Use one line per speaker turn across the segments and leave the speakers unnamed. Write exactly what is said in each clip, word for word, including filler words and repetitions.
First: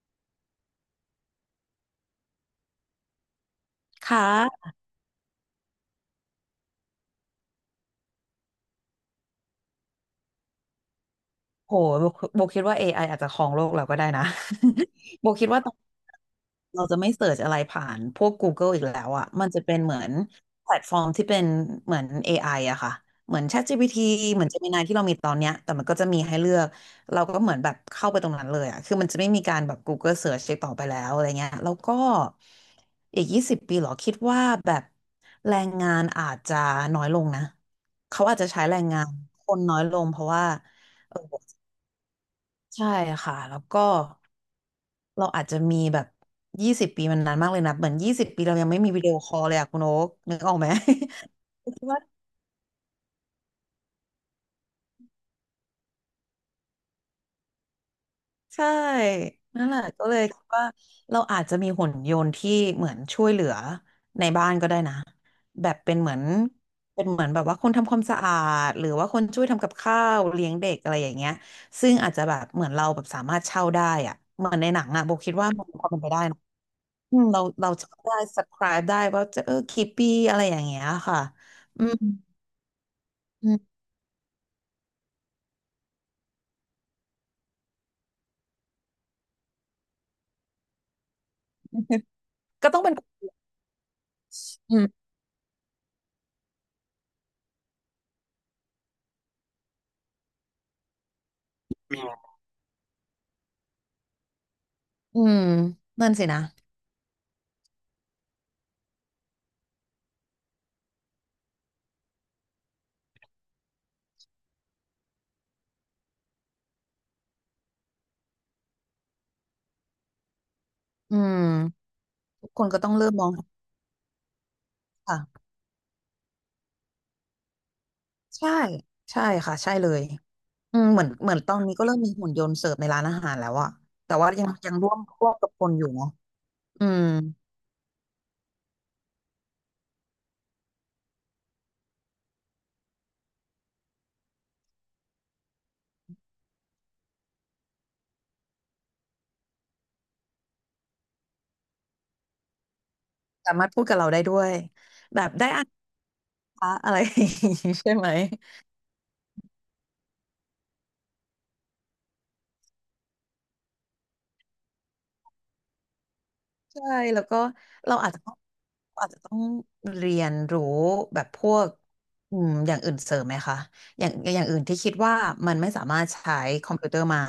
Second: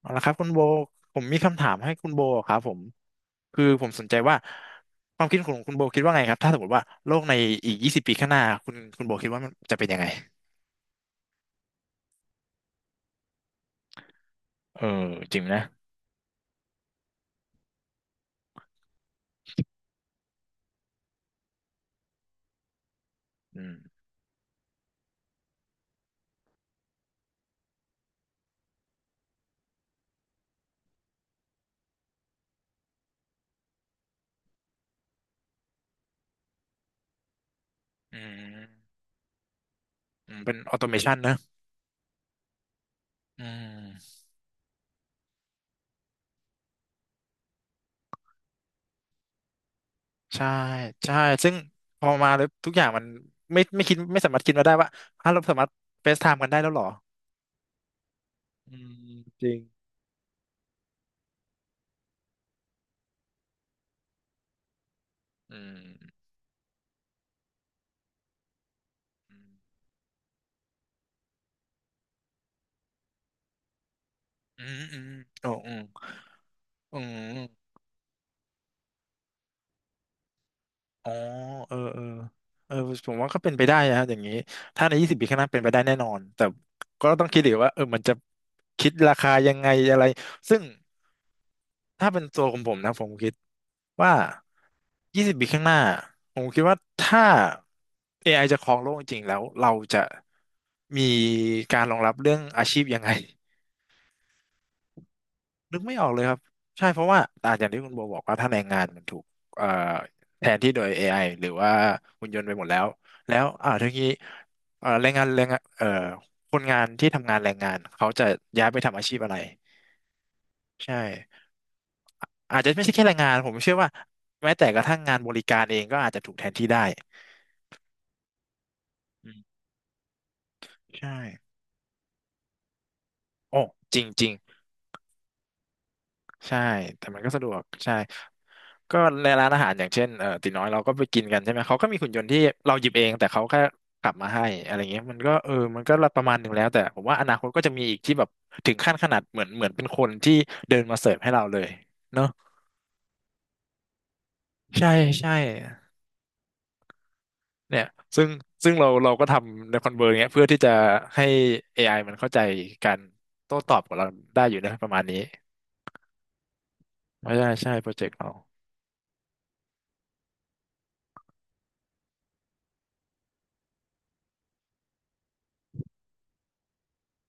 เอาละครับคุณโบผมมีคำถามให้คุณโบครับผมคือผมสนใจ
ค่
ว่า
ะ
ความคิดของคุณโบคิดว่าไงครับถ้าสมมติว่าโลกในอีกยี่สิบปีข้างหน้าคุณคุณโบคิดว่ามันจะเป็นยังไง
โหโบโบคิดว่า เอ ไอ อไออาจจะครองโลกเราก็ได้นะ
เออ
โบ
จริง
คิด
นะ
ว่าตอนเราจะไม่เสิร์ชอะไรผ่านพวก Google อีกแล้วอะมันจะเป็นเหมือนแพลตฟอร์มที่เป็นเหมือน เอ ไอ อไออะค่ะเหมือน
อืม
ChatGPT เหมือน Gemini ที่เรามีตอนเนี้ยแต่มันก็จะมีให้เลือกเราก็เหมือนแบบเข้าไปตรงนั้นเลยอะคือมันจะไม่มีการแบบ Google Search อีกต่อไปแล้วอะไรเงี้ยแล้วก็อีกยี่สิบปีเหรอคิดว่าแบบแรงงานอาจจะน้อยลงนะ
อื
เขาอาจจะใช้แรง
ม
งานคนน้อยลงเพราะ
อืม
ว่า
เป็นออโตเมชันนะ
ใช่ค่ะ
อื
แล้วก็
ม
เราอาจจะมีแบบยี่สิบปีมันนานมากเลยนะเหมือนยี่สิบปีเรายังไม่มีวิดีโอคอลเลยอะคุณโอ๊กนึก
ใช่
ออกไหม
ใช่ซึ่ง
คิดว่า
พอมาแล้วทุกอย่างมันไม่ไม่คิดไม่สามารถคิดมาได้ว่าฮะเราสามารถเฟซไทม์กันได้แล้วเหรอ
ใช่
อืมจริง
นั่นแหละก็เลยคิดว่าเราอาจจะมีหุ่นยนต์ที่เหมือนช่วยเหลือในบ้านก็ได้นะ
อื
แบบเป็นเหมื
ม
อนเป็นเหมือนแบบว่าคนทำความสะอาดหรือว่าคน
อื
ช่ว
ม
ยทำกับข้าวเลี้ยงเด็กอะไรอย่างเงี้ยซึ่งอาจจะแบบเหมือนเราแบบสามารถเช่าได้อะเหมือน
อื
ในหนั
ม
ง
อื
อะ
ม
โบคิด
โอ้
ว่ามัน
อื
มี
ม
ความเป็นไปได้
อื
อืม
ม
เราเราจะได้ subscribe ได้ว่าจะเออกี่ปีอะไรอย่างเงี้ย
อ๋อ
ค่ะ
เออ
อืม
เออเออผมว่าก็
อื
เป็น
ม
ไปได้นะฮะอย่างนี้ถ้าในยี่สิบปีข้างหน้าเป็นไปได้แน่นอนแต่ก็ต้องคิดอีกว่าเออมันจะคิดราคายังไงอะไรซึ่งถ้าเป็นตัวของ
ก็
ผ
ต้
ม
องเป็
นะ
น
ผมคิดว่า
อืม
ยี่สิบปีข้างหน้าผมคิดว่าถ้า เอ ไอ จะครองโลกจริงๆแล้วเราจะมีการรองรับเรื่องอาชีพยังไง
อืม
นึกไม่ออ
นั่
ก
น
เลย
สิ
ครับ
นะ
ใช่เพราะว่าอ่าอย่างที่คุณโบบอกว่าถ้าแรงงานมันถูกเอ่อแทนที่โดย เอ ไอ หรือว่าหุ่นยนต์ไปหมดแล้วแล้วอ่าทีนี้เอ่อแรงงานแรงงานเอ่อคนงานที่ทำงานแรงงานเขาจะย้ายไปทำอาชีพอะไรใช่
อืมทุก
อาจ
คน
จะ
ก็
ไม่
ต้
ใช่
อง
แค่
เริ่
แร
ม
ง
ม
งา
อง
นผมเชื่อว่าแม้แต่กระทั่งงานบริ
ค่ะ
การเองก็อาจจะถูกแทนที่ได้
ใช่ใช่
อืม
ค่ะใช่เลยอืมเหมือน
ใช่
เหมือนตอนนี้ก็เริ่มมีหุ่นยนต์เสิร์ฟในร้านอาหารแล้ว
โอ้
อะ
จริง
แต่
จ
ว่า
ริง
ยังยังร่วมร่วมกับคนอยู่เนาะ
ใช่
อืม
แต่มันก็สะดวกใช่ ก็ในร้านอาหารอย่างเช่นเอ่อตีน้อยเราก็ไปกินกันใช่ไหมเขาก็มีหุ่นยนต์ที่เราหยิบเองแต่เขาแค่กลับมาให้อะไรเงี้ยมันก็เออมันก็ประมาณหนึ่งแล้วแต่ผมว่าอนาคตก็จะมีอีกที่แบบถึงขั้นขนาดเหมือนเหมือนเป็นคนที่เดินมาเสิร์ฟให้เราเลยเนาะ
สามารถพูดกับเราได้ด้วย
ใช่
แบบ
ใช่
ได้อ่านคะอะไรอย่างงี้
เนี่ ย
ใช่ไหม
ซึ่งซึ่งเราเราก็ทำในคอนเวอร์เงี้ยเพื่อที่จะให้ เอ ไอ มันเข้าใจการโต้ตอบกับเราได้อยู่นะประมาณนี้
ใช่แล้ว
ใช่
ก็
ใช่โปร
เรา
เจ
อา
ก
จ
ต์
จะ
เรา
ต้องอาจจะต้องเรียนรู้แบบพวกอืมอย่างอื่นเสริมไหมคะอย่างอย่างอื่นที่คิดว่ามันไม่สามารถใช้คอมพิวเตอร์มา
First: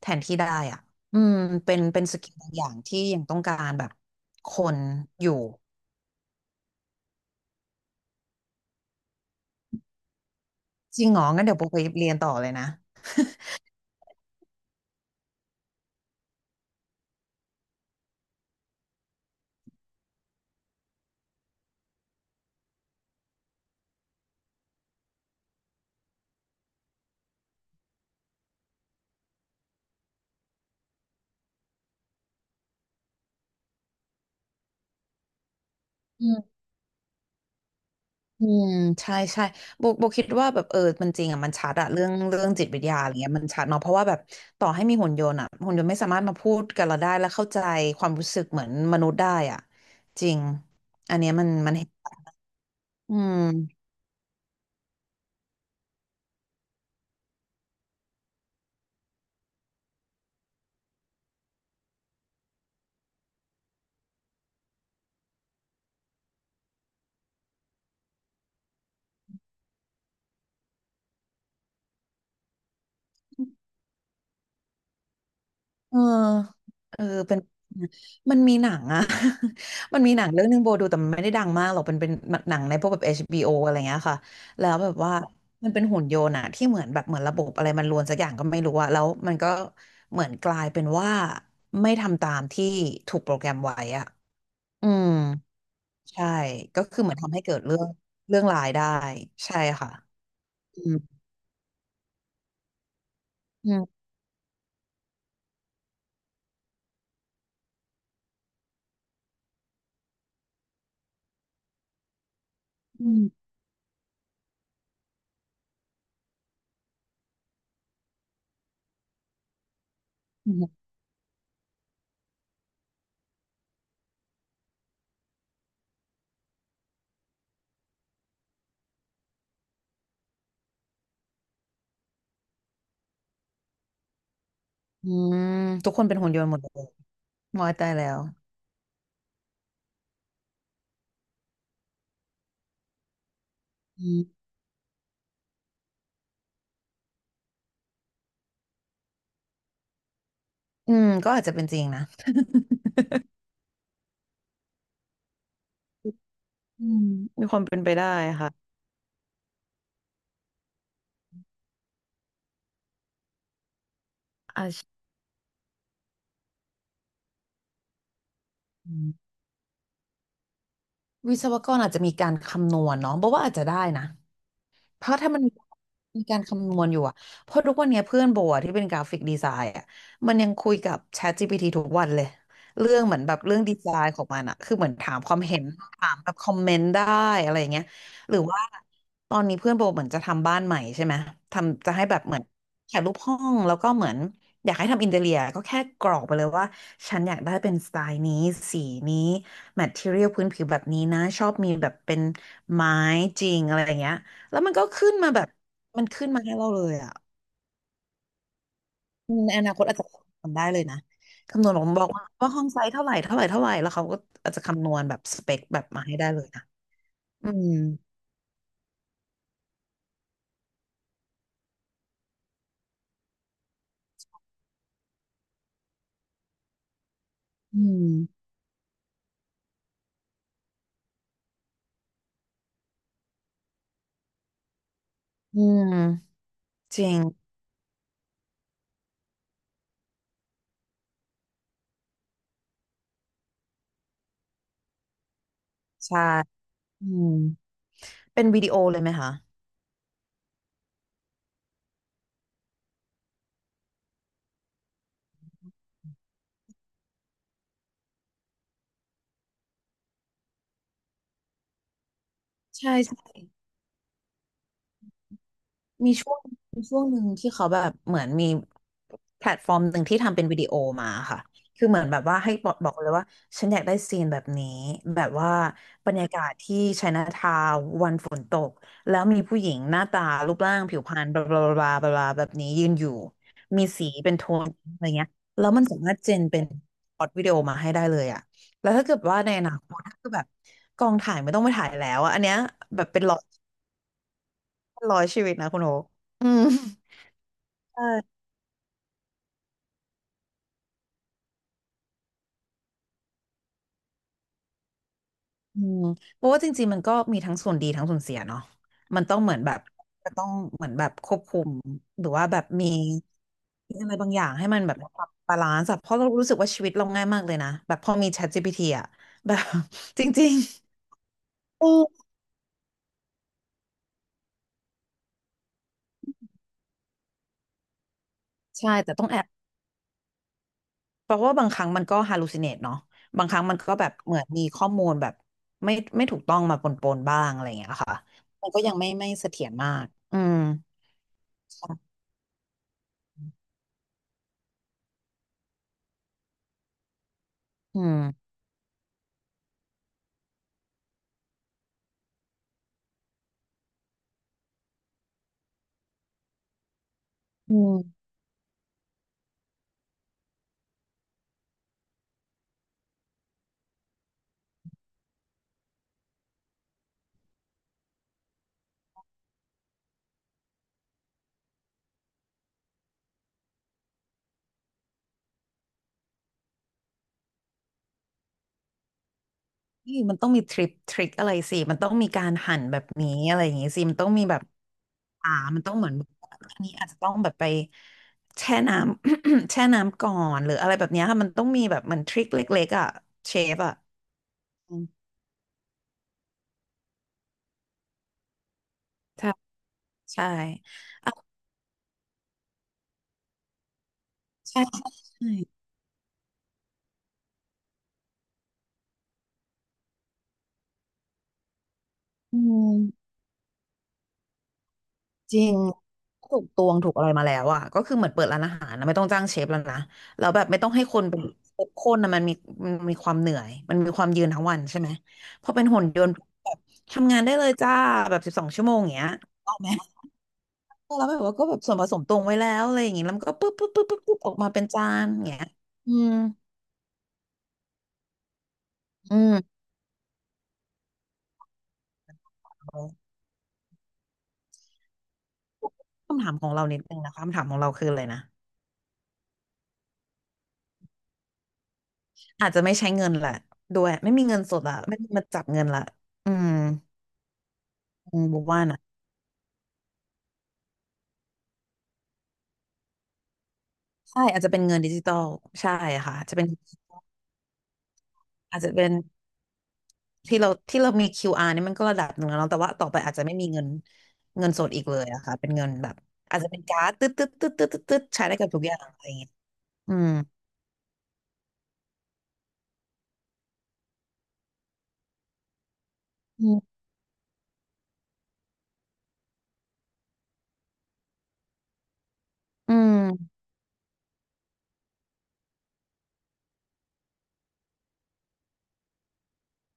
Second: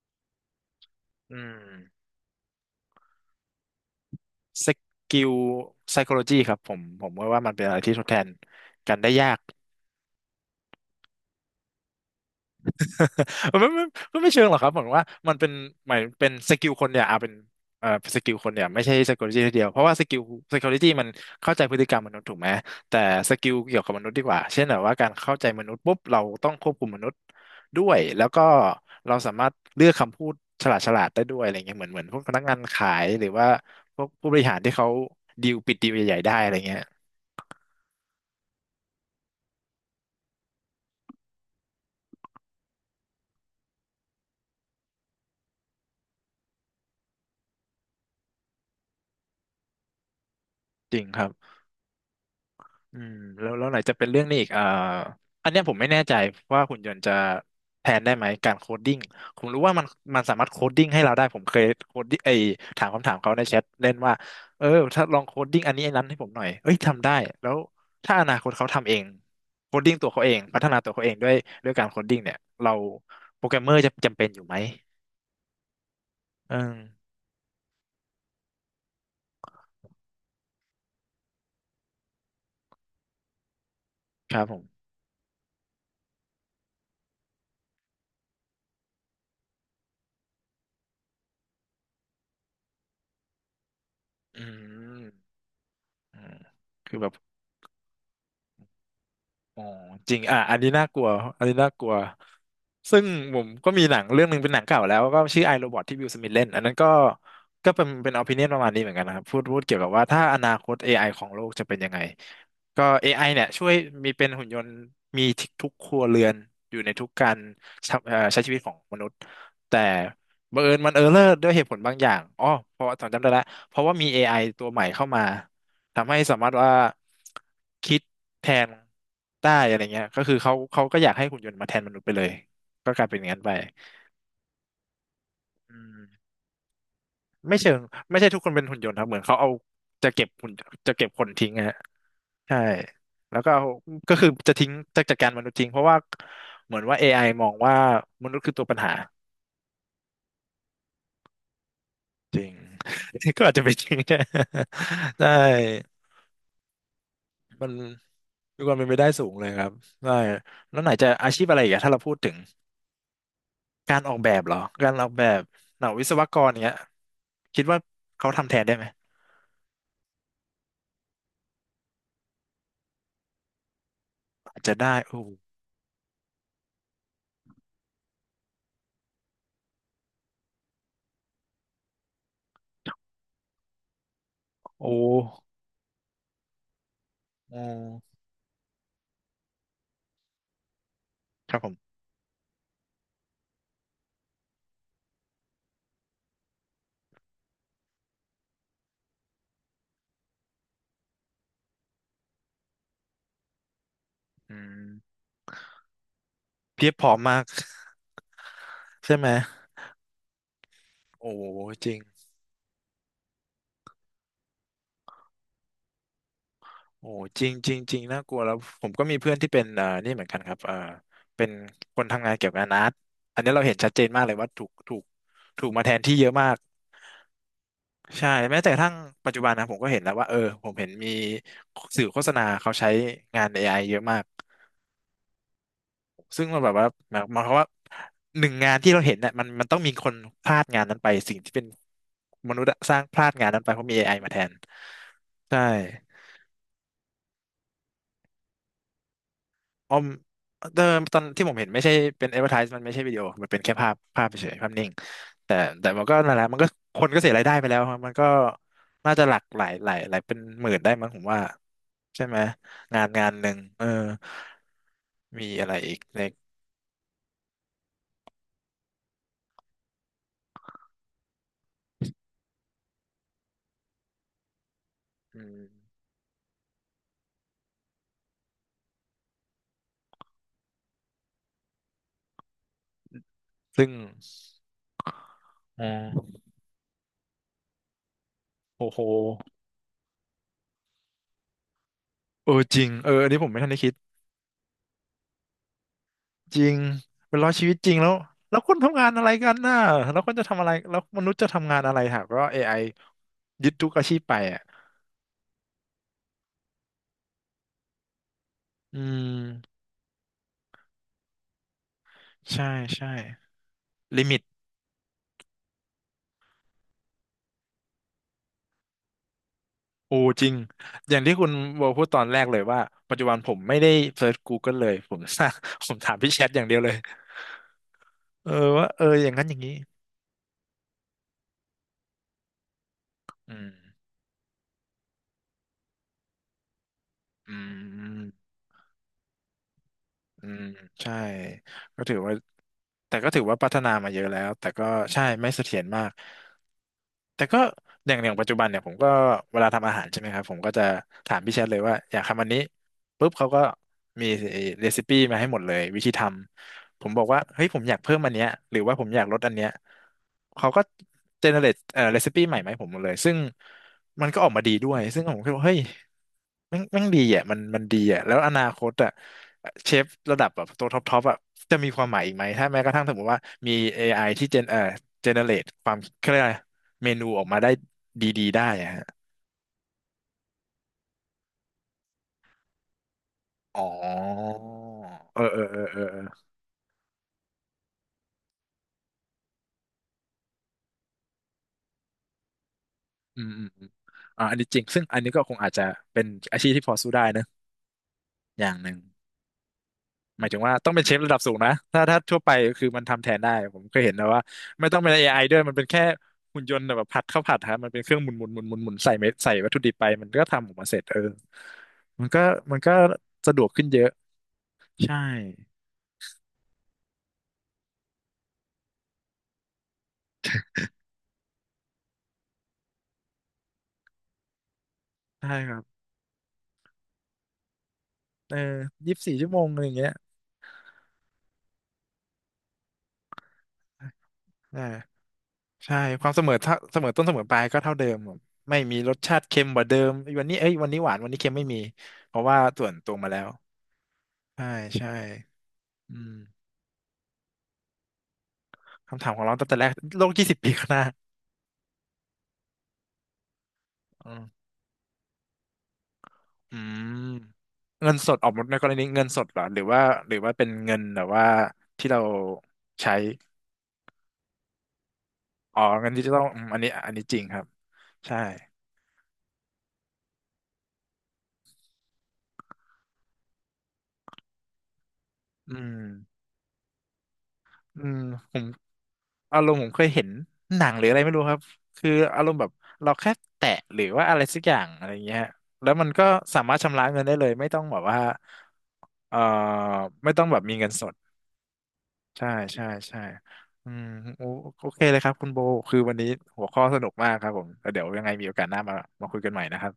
แทนที่ได้อ่ะอืม
อืม
เป็นเป็นสกิลบางอย่างที่ยังต้องการแบบค
ส
น
กิ
อ
ล
ยู่
psychology ครับผมผมว่าว่ามันเป็นอะไรที่ทดแทนกันได้ยาก
จริงเหรองั้นเดี๋ยวโบไปเรียนต่อเลยนะ
ไมันไม่ไม่ไม่เชิงหรอกครับผมว่ามันเป็นหมายเป็นสกิลคนเนี่ยเอาเป็นเอ่อสกิลคนเนี่ยไม่ใช่ psychology ทีเดียวเพราะว่าสกิล psychology มันเข้าใจพฤติกรรมมนุษย์ถูกไหมแต่สกิลเกี่ยวกับมนุษย์ดีกว่าเช่นแบบว่าการเข้าใจมนุษย์ปุ๊บเราต้องควบคุมมนุษย์ด้วยแล้วก็เราสามารถเลือกคำพูดฉลาดฉลาดได้ด้วยอะไรเงี้ยเหมือนเหมือนพวกพนักงานขายหรือว่าพวกผู้บริหารที่เขาดีลปิดดีลใหญ่
อื
ๆได้
ม
อะไรเงี้ย
อืมใช่ใช่โบโบคิดว่าแบบเออมันจริงอ่ะมันชัดอะเรื่องเรื่องจิตวิทยาอะไรเงี้ยมันชัดเนาะเพราะว่าแบบต่อให้มีหุ่นยนต์อะหุ่นยนต์ไม่สามารถมาพูดกับเราได้และเข้าใจความรู้สึกเหมือนมนุษย์ได้อ่ะจริง
จริง
อั
ค
น
รั
เนี้
บ
ยมันมันเห็น
อืม
อื
แล้วแล้วไหน
ม
จะเป็นเรื่องนี้อีกอ่าอันเนี้ยผมไม่แน่ใจว่าหุ่นยนต์จะแทนได้ไหมการโคดดิ้งผมรู้ว่ามันมันสามารถโคดดิ้งให้เราได้ผมเคยโคดดิ้งไอถามคำถามเขาในแชทเล่นว่าเออถ้าลองโคดดิ้งอันนี้อันนั้นให้ผมหน่อยเอ้ยทำได้แล้วถ้าอนาคตเขาทำเองโคดดิ้งตัวเขาเองพัฒนาตัวเขาเองด้วยด้วยการโคดดิ้งเนี่ยเราโปรแกรมเมอร์จะจำเป็นอยู่ไหม
เออ
เออ
เออเป็นมันมีหนังอะ มันมีหนังเรื่องนึงโบดูแต่มันไม่ได้ดังมากหรอกเป็นเป็นหนังในพวกแบบเอชบี o ออะไรเงี้ยค่ะ
ครับผ
แล้ว
ม
แบบว่ามันเป็นหุ่นยนต์อะที่เหมือนแบบเหมือนระบบอะไรมันรวนสักอย่างก็ไม่รู้อะแล้วมันก็เหมือนกลายเป็นว่าไม่ทำตามที่ถูกโปรแกรมไว้อะ
อื
อื
ม
ม
อื
ใช่
ม
ก็
คือ
คือ
แบ
เห
บ
มือนทำให้เกิดเรื่องเรื่องร้ายได้ใช่
อ๋อ
ค่ะ
จริงอ่ะอันนี้
อื
น่า
ม
กลัวอันนี้น่ากลัวซึ่งผมก็
อื
มีห
ม
นังเรื่องหนึ่งเป็นหนังเก่าแล้วก็ชื่อไอโรบอทที่วิลสมิธเล่นอันนั้นก็ก็เป็นเป็นอ p ิ n i o n นประมาณนี้เหมือนกันนะครับพูดพูดเกี่ยวกับว่าถ้าอนาคต เอ ไอ ของโลกจะเป็นยังไง ก็
อื
เอ ไอ เนี่
ม
ยช่วยมีเป็นหุ่นยนต์มีทุกครัวเรือนอยู่ในทุกการใช้เอ่อใช้ชีวิตของมนุษย์แต่
อื
บังเอิญ
ม
มันเออร์เลอร์ด้วยเหตุผลบางอย่างอ๋อเพราะจำจำได้แล้วเพราะว่ามี เอ ไอ ตัวใหม่เข้ามาทำให้สามารถว่าคิดแทนได้อะไรเงี้ยก็คือเขาเขาก็อยากให้หุ่นยนต์มาแทนมนุษย์ไปเลยก็กลายเป็นอย่างนั้นไป
อืม
อื
ทุก
ม
คนเป็นหุ่นยนต์หมดเลย
ไม่
มอ
เชิ
ย
ง
ตายแล้
ไม่
ว
ใช่ทุกคนเป็นหุ่นยนต์ครับเหมือนเขาเอาจะเก็บหุ่นจะเก็บคนทิ้งอะฮะใช่แล้วก็เอาก็คือจะทิ้งจะจัดการมนุษย์ทิ้งเพราะว่าเหมือนว่า เอ ไอ มองว่ามนุษย์คือตัวปัญหา
อืมก็อาจจะเป็นจริงนะ
จริง ก็อาจจะเป็นจริง ใช่ได้
อืมมีความ
มัน
เป็นไปได้ค่ะ
มีความเป็นไปได้สูงเลยครับได้แล้วไหนจะอาชีพอะไรอีกอะถ้าเราพูดถึงการออกแบบเหรอ
อาชีพ
การออกแบบหน่าวิศวกรเนี้ยคิดว่าเขาทำแทนได้ไหม
วิศวกรอาจจะมีการคำนวณเนาะบอกว่าอาจจะได้นะ
อาจจะได้
เพราะ
โอ้
ถ้า
โห
มันมีการคำนวณอยู่อะเพราะทุกวันเนี้ยเพื่อนโบอะที่เป็นกราฟิกดีไซน์อะมันยังคุยกับ ChatGPT ทุกวันเลย เรื่องเหมือนแบบเรื่องดีไซน์ของมันอะคือเห
โอ
มือนถามความ
้
เห็น ถามแบบคอมเมนต์ได้อะ
โ
ไรอย่างเงี้ย
ห
หรือว่าตอนนี้เพื่อนโบเหมือนจะทำบ้านใหม่ใช่ไหม
ครับผ
ทำจะ
ม
ให้แบบเหมือนถ่ายรูปห้องแล้วก็เหมือนอยากให้ทำอินเทีเรียก็แค่กรอกไปเลยว่าฉันอยากได้เป็นสไตล์นี้สีนี้แมทเทอเรียลพื้นผิวแบบนี้นะชอบมีแบบเป็นไม้จริงอะไรอย่างเงี้ย แล้
อื
วมันก็
ม
ขึ้นมาแบบมันขึ้นมาให้เราเล
เพีย
ย
บผ
อ่ะ
อมมากใช่ไหม
ในอนาคตอาจจะทำได้เลยนะ
โอ้โห
คำนวณผ
จ
ม
ริง
บอกว่าว่าห้องไซส์เท่าไหร่เท่าไหร่เท่าไหร่แล้วเขาก็อาจจะคำนวณแบบสเปคแบบมาให้ได้เลยนะ
โอ้โหจ
อื
ริง
ม
จริงจริงน่ากลัวแล้วผมก็มีเพื่อนที่เป็นอ่านี่เหมือนกันครับอ่าเป็นคนทำงานเกี่ยวกับอาร์ตอันนี้เราเห็นชัดเจนมากเลยว่าถูกถูกถูกมาแทนที่เยอะมาก
อื
ใช่
ม
แม้แต่กระทั่งปัจจุบันนะผมก็เห็นแล้วว่าเออผมเห็นมีสื่อโฆษณาเขาใช้งานเอไอเยอะมาก
อืม
ซึ่งมันแบบว่า
จริ
ห
ง
มายหมายความว่าหนึ่งงานที่เราเห็นเนี่ยมันมันต้องมีคนพลาดงานนั้นไปสิ่งที่เป็นมนุษย์อะสร้างพลาดงานนั้นไปเพราะมีเอไอมาแทนใช่
ใช่อืมเป็นวิดีโอเลยไหมคะ
ออมเดิมตอนที่ผมเห็นไม่ใช่เป็น advertise มันไม่ใช่วิดีโอมันเป็นแค่ภาพภาพเฉยๆภาพนิ่งแต่แต่มันก็นั่นแหละมันก็คนก็เสียรายได้ไปแล้วครับมันก็น่าจะหลักหลายหลายหลายเป็นหมื่นได้มั้งผมว่าใช่ไหม
ใช่
งาน
ใช่
งานหนึ่งเออมีอะไรอีก
มี
เล็
ช่
ก
วงมีช่วงหนึ่งที่เขาแบบเหมือนมีแพลตฟอร์มหนึ่งที่ทำเป็นวิดีโอมาค่ะคือเหมือนแบบว่าให้บอกบอกเลยว่าฉันอยากได้ซีนแบบนี้แบบ
อื
ว่า
ม
บรรยากาศที่ไชน่าทาวน์วันฝนตกแล้วมีผู้หญิงหน้าตารูปร่างผิวพรรณบลาบลาบลาบลาบลาแบบนี้ยืนอยู่มี
ซึ่ง
สีเป็นโทนอะไรเงี้ยแล้วมั
อ๋
นสามารถเจ
อ
นเป็นพล็อรตวิดีโอมาให้ได้เลยอะ
โอ้
แล้ว
โห
ถ้าเกิดว่าในอนาคตถ้าเกิดแบบกองถ่ายไม่ต้องไปถ่ายแล้วอะอัน
เออ
เนี้ย
จริง
แบบ
เออ
เป็น
อัน
ร้อ
นี้
ย
ผมไม่ทันได้คิด
ร้อยชีวิตนะคุณโออื
จ
ม
ริงเป็นร้อยชีวิตจริงแล้ว
ใช่
แล้วคนทำงานอะไรกันน่ะแล้วคนจะทำอะไรแล้วมนุษย์จะทำงานอะไรหากว่าเอไอยึดทุกอาชีพไป
อืมเพราะว่าจริงๆมันก็มีทั้งส่วนดีทั้งส่วนเสียเนาะ
อื
มัน
ม
ต้องเหมือนแบบจะต้องเหมือนแบบควบคุมหรือว่าแบ
ใช่
บมี
ใช่
มีอะไร
ลิ
บาง
มิ
อ
ต
ย่างให้มันแบบปรับบาลานซ์อะเพราะเรารู้สึกว่าชีวิตเราง่ายมากเลยนะแบบพอมี ChatGPT อะแบบ
โอ
จ
จ
ริ
ริง
ง
อย่างที่คุณ
ๆ
ว
เอ
อลพู
อ
ดตอนแรกเลยว่าปัจจุบันผมไม่ได้เซิร์ช Google เลยผม สร้างผมถามพี่แชทอย่างเดียวเลยเออว่า
ใช่
เออ
แต่
อ
ต้อง
ย่าง
แอ
นั้น
บ
อย่างนี้
เพราะว่าบางครั้งมันก็ hallucinate เนาะบาง
อื
ครั้ง
ม
มันก็แบบเหมือนมีข้อมูลแบบไม่ไม่ถูกต้องมาปนๆบ้าง
อื
อะไรอย่างเงี้ยค่ะ
ม
มันก็ยังไม่ไม่เสถียรมากอื
อื
ม
มใช่ก็
ใช่
ถือว่าแต่ก็ถือว่าพัฒนามาเยอะแล้วแต่ก็ใช่ไม่เสถียรมากแต่ก็
อื
อย่างอย่างปั
ม
จจุบันเนี่ยผมก็เวลาทำอาหารใช่ไหมครับผมก็จะถามพี่แชทเลยว่าอยากทำอันนี้ปุ๊บเขาก็มีเรซิปี้มาให้หมดเลยวิธีทำผมบอกว่าเฮ้ย
อื
ผมอ
ม
ยากเพิ่มอันเนี้ยหรือว่าผมอยากลดอันเนี้ยเขาก็เจเนเรตเอ่อเรซิปี้ใหม่มาให้ผมหมดเลยซึ่งมันก็ออกมาดีด้วยซึ่งผมคิดว่าเฮ้ย แม่งแม่งดีอ่ะมันมันดีอ่ะแล้วอนาคตอ่ะเชฟระดับแบบตัวท็อปท็อปอ่ะจะมีความหมายอีกไหมถ้าแม้กระทั่งสมมติว่ามี เอ ไอ ที่เจนเอ่อเจเนเรตความเขาเรียกอะไรเมนูออกมาได้ดีๆได้อะฮะ
นี่มันต้องมีทริปทริคอะไรสิ มันต้องมีการหั่นแบบนี้อะไรอย่าง
อ๋อ
งี้สิมันต้องมีแบบ
เออ
อ่า
เออเอ
มั
อ
นต้อง
เออ
เหมือน
เออ
อันนี้อาจจะต้องแบบไปแช่น้ำ แช่น้ำก่อนหรืออะไรแบบเนี้ยค่ะมันต้องมีแบบเหมือนทริคเล็กๆอ่ะ
อืม
เช
อืม
ฟ
อม
อ่ะ
อ่าอันนี้จริง
อื
ซึ่
ม
งอันนี้ก็คงอาจจะเป็นอาชีพที่พอสู้ได้นะอย่างหนึ่ง
ใช่
ห
ใช่
มายถึงว่าต้องเป็นเชฟระดับสู
อ่ะ
งนะถ้าถ้าทั่วไปคือมันทำแทนได้ผมเคยเห็นนะว่า
ใช่
ไม่ต้องเป็น เอ ไอ
ใช่
ด้วยมันเป็นแค่หุ่นยนต์แบบผัดข้าวผัดฮะมันเป็นเครื่องหมุนหมุนหมุนหมุนหมุนใส่เม็ดใส่วัตถุดิบไปมันก็ทำออกมาเสร็จเออมันก็
อื
มันก็
ม
สะดวกขึ้นเยอะใช่
จริงถูกตวงถูกอะไรมาแล้วอ่ะก็คือเหมือนเปิดร้านอาหารนะไม่ต้องจ้างเชฟแล้วนะแล้วแบบไม่ต้องให้คนเป็นเชฟคนนะมันมีมันมีความเหนื่อยมันมีความยืนทั้งวันใช่ไหม
ใช่
พ
ค
อ
รั
เป็
บ
นหุ่นยนต์แบบทำงานได้เลยจ้าแบบสิ
เอ
บ
อ
สองชั่วโมงอย่า
ยี่
ง
สิบ
เงี้ย
สี่ชั่วโมง
ออ
อะ
ก
ไร
ไห
อ
ม
ย่างเงี้ย
แล้วแบบว่าก็แบบส่วนผสมตวงไว้แล้วอะไรอย่างงี้แล้วมันก็ปุ๊บปุ๊บปุ๊บปุ๊บปุ๊บออกมาเป็นจา
ใช่
นอย่างเงี้ย
ใช่
อื
ค
ม
วามเสมอเท่าเสมอต้นเสมอปลายก็เท่าเดิมผมไม่มีรส
อื
ชาติเค็ม
ม
กว่าเดิมวันนี้เอ้ยวันนี้หวานวันนี้เค็มไม่มีเพราะว่าส่วนตวงมาแล้วใช่ใช่อืม
คำถามของเรานิดนึงนะคะคำถามของเราคืออะไรนะ
คำถามของเราตั้งแต่แรกโลกยี่สิบปีข้างหน้า
อาจจะไม่ใช้เงินแหละด้วย
อื
ไม่มีเงิน
ม
สดอะไม่มีมาจับเงินละอืม
อืมเงินสด
อื
อ
ม
อก
บ
หม
อก
ดใน
ว่า
กร
นะ
ณีเงินสดเหรอหรือว่าหรือว่าเป็นเงินแบบว่าที่เราใช้
ใช่อาจจะเป็นเงินดิจิตอล
อ๋อ
ใช่
เงินดิจิ
ค่ะ
ตอล
อาจจะ
อม
เป็น
อันนี้อันนี้จริงครับใช่
อาจจะเป็นที่เราที่เรามี คิว อาร์ นี่มันก็ระดับหนึ่งแล้วเนาะแต่ว่าต่อไปอาจจะไม่มีเงินเงินสดอีกเลยอะค่ะเป็น
อื
เงิน
ม
แบบอาจจะเป็นการ์ดตึ๊ดตึ๊ดตึ๊ดตึ๊ด
อื
ตึ๊ด
ม
ตึ๊ดใช้
ผ
ได้
ม
กับทุกอย่างอะไรอย่างเงี้ย
อารมณ์ผมเคย
อื
เห็น
ม
หนังหรืออะไรไม่รู้ครับคืออารมณ์แบบเราแค่แตะหรือว่าอะไรสักอย่างอะไรเงี้ยแล้วมันก็สา
อื
มารถ
ม
ชำระเงินได้เลยไม่ต้องแบบว่าเอ่อไม่ต้องแบบมีเงินสด ใช่ใช่
อื
ใช่
ม
อืมโอโอเคเลยครับคุณโบคือวันนี้หัวข้อสนุกมากครับผมแล้วเดี๋ยวยังไงมีโอกาสหน้ามามาคุยกันใหม่นะครับ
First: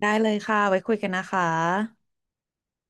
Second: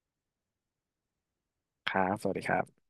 ได้เลยค่ะไว้คุยกันนะคะ
ครับสวัสดีครับ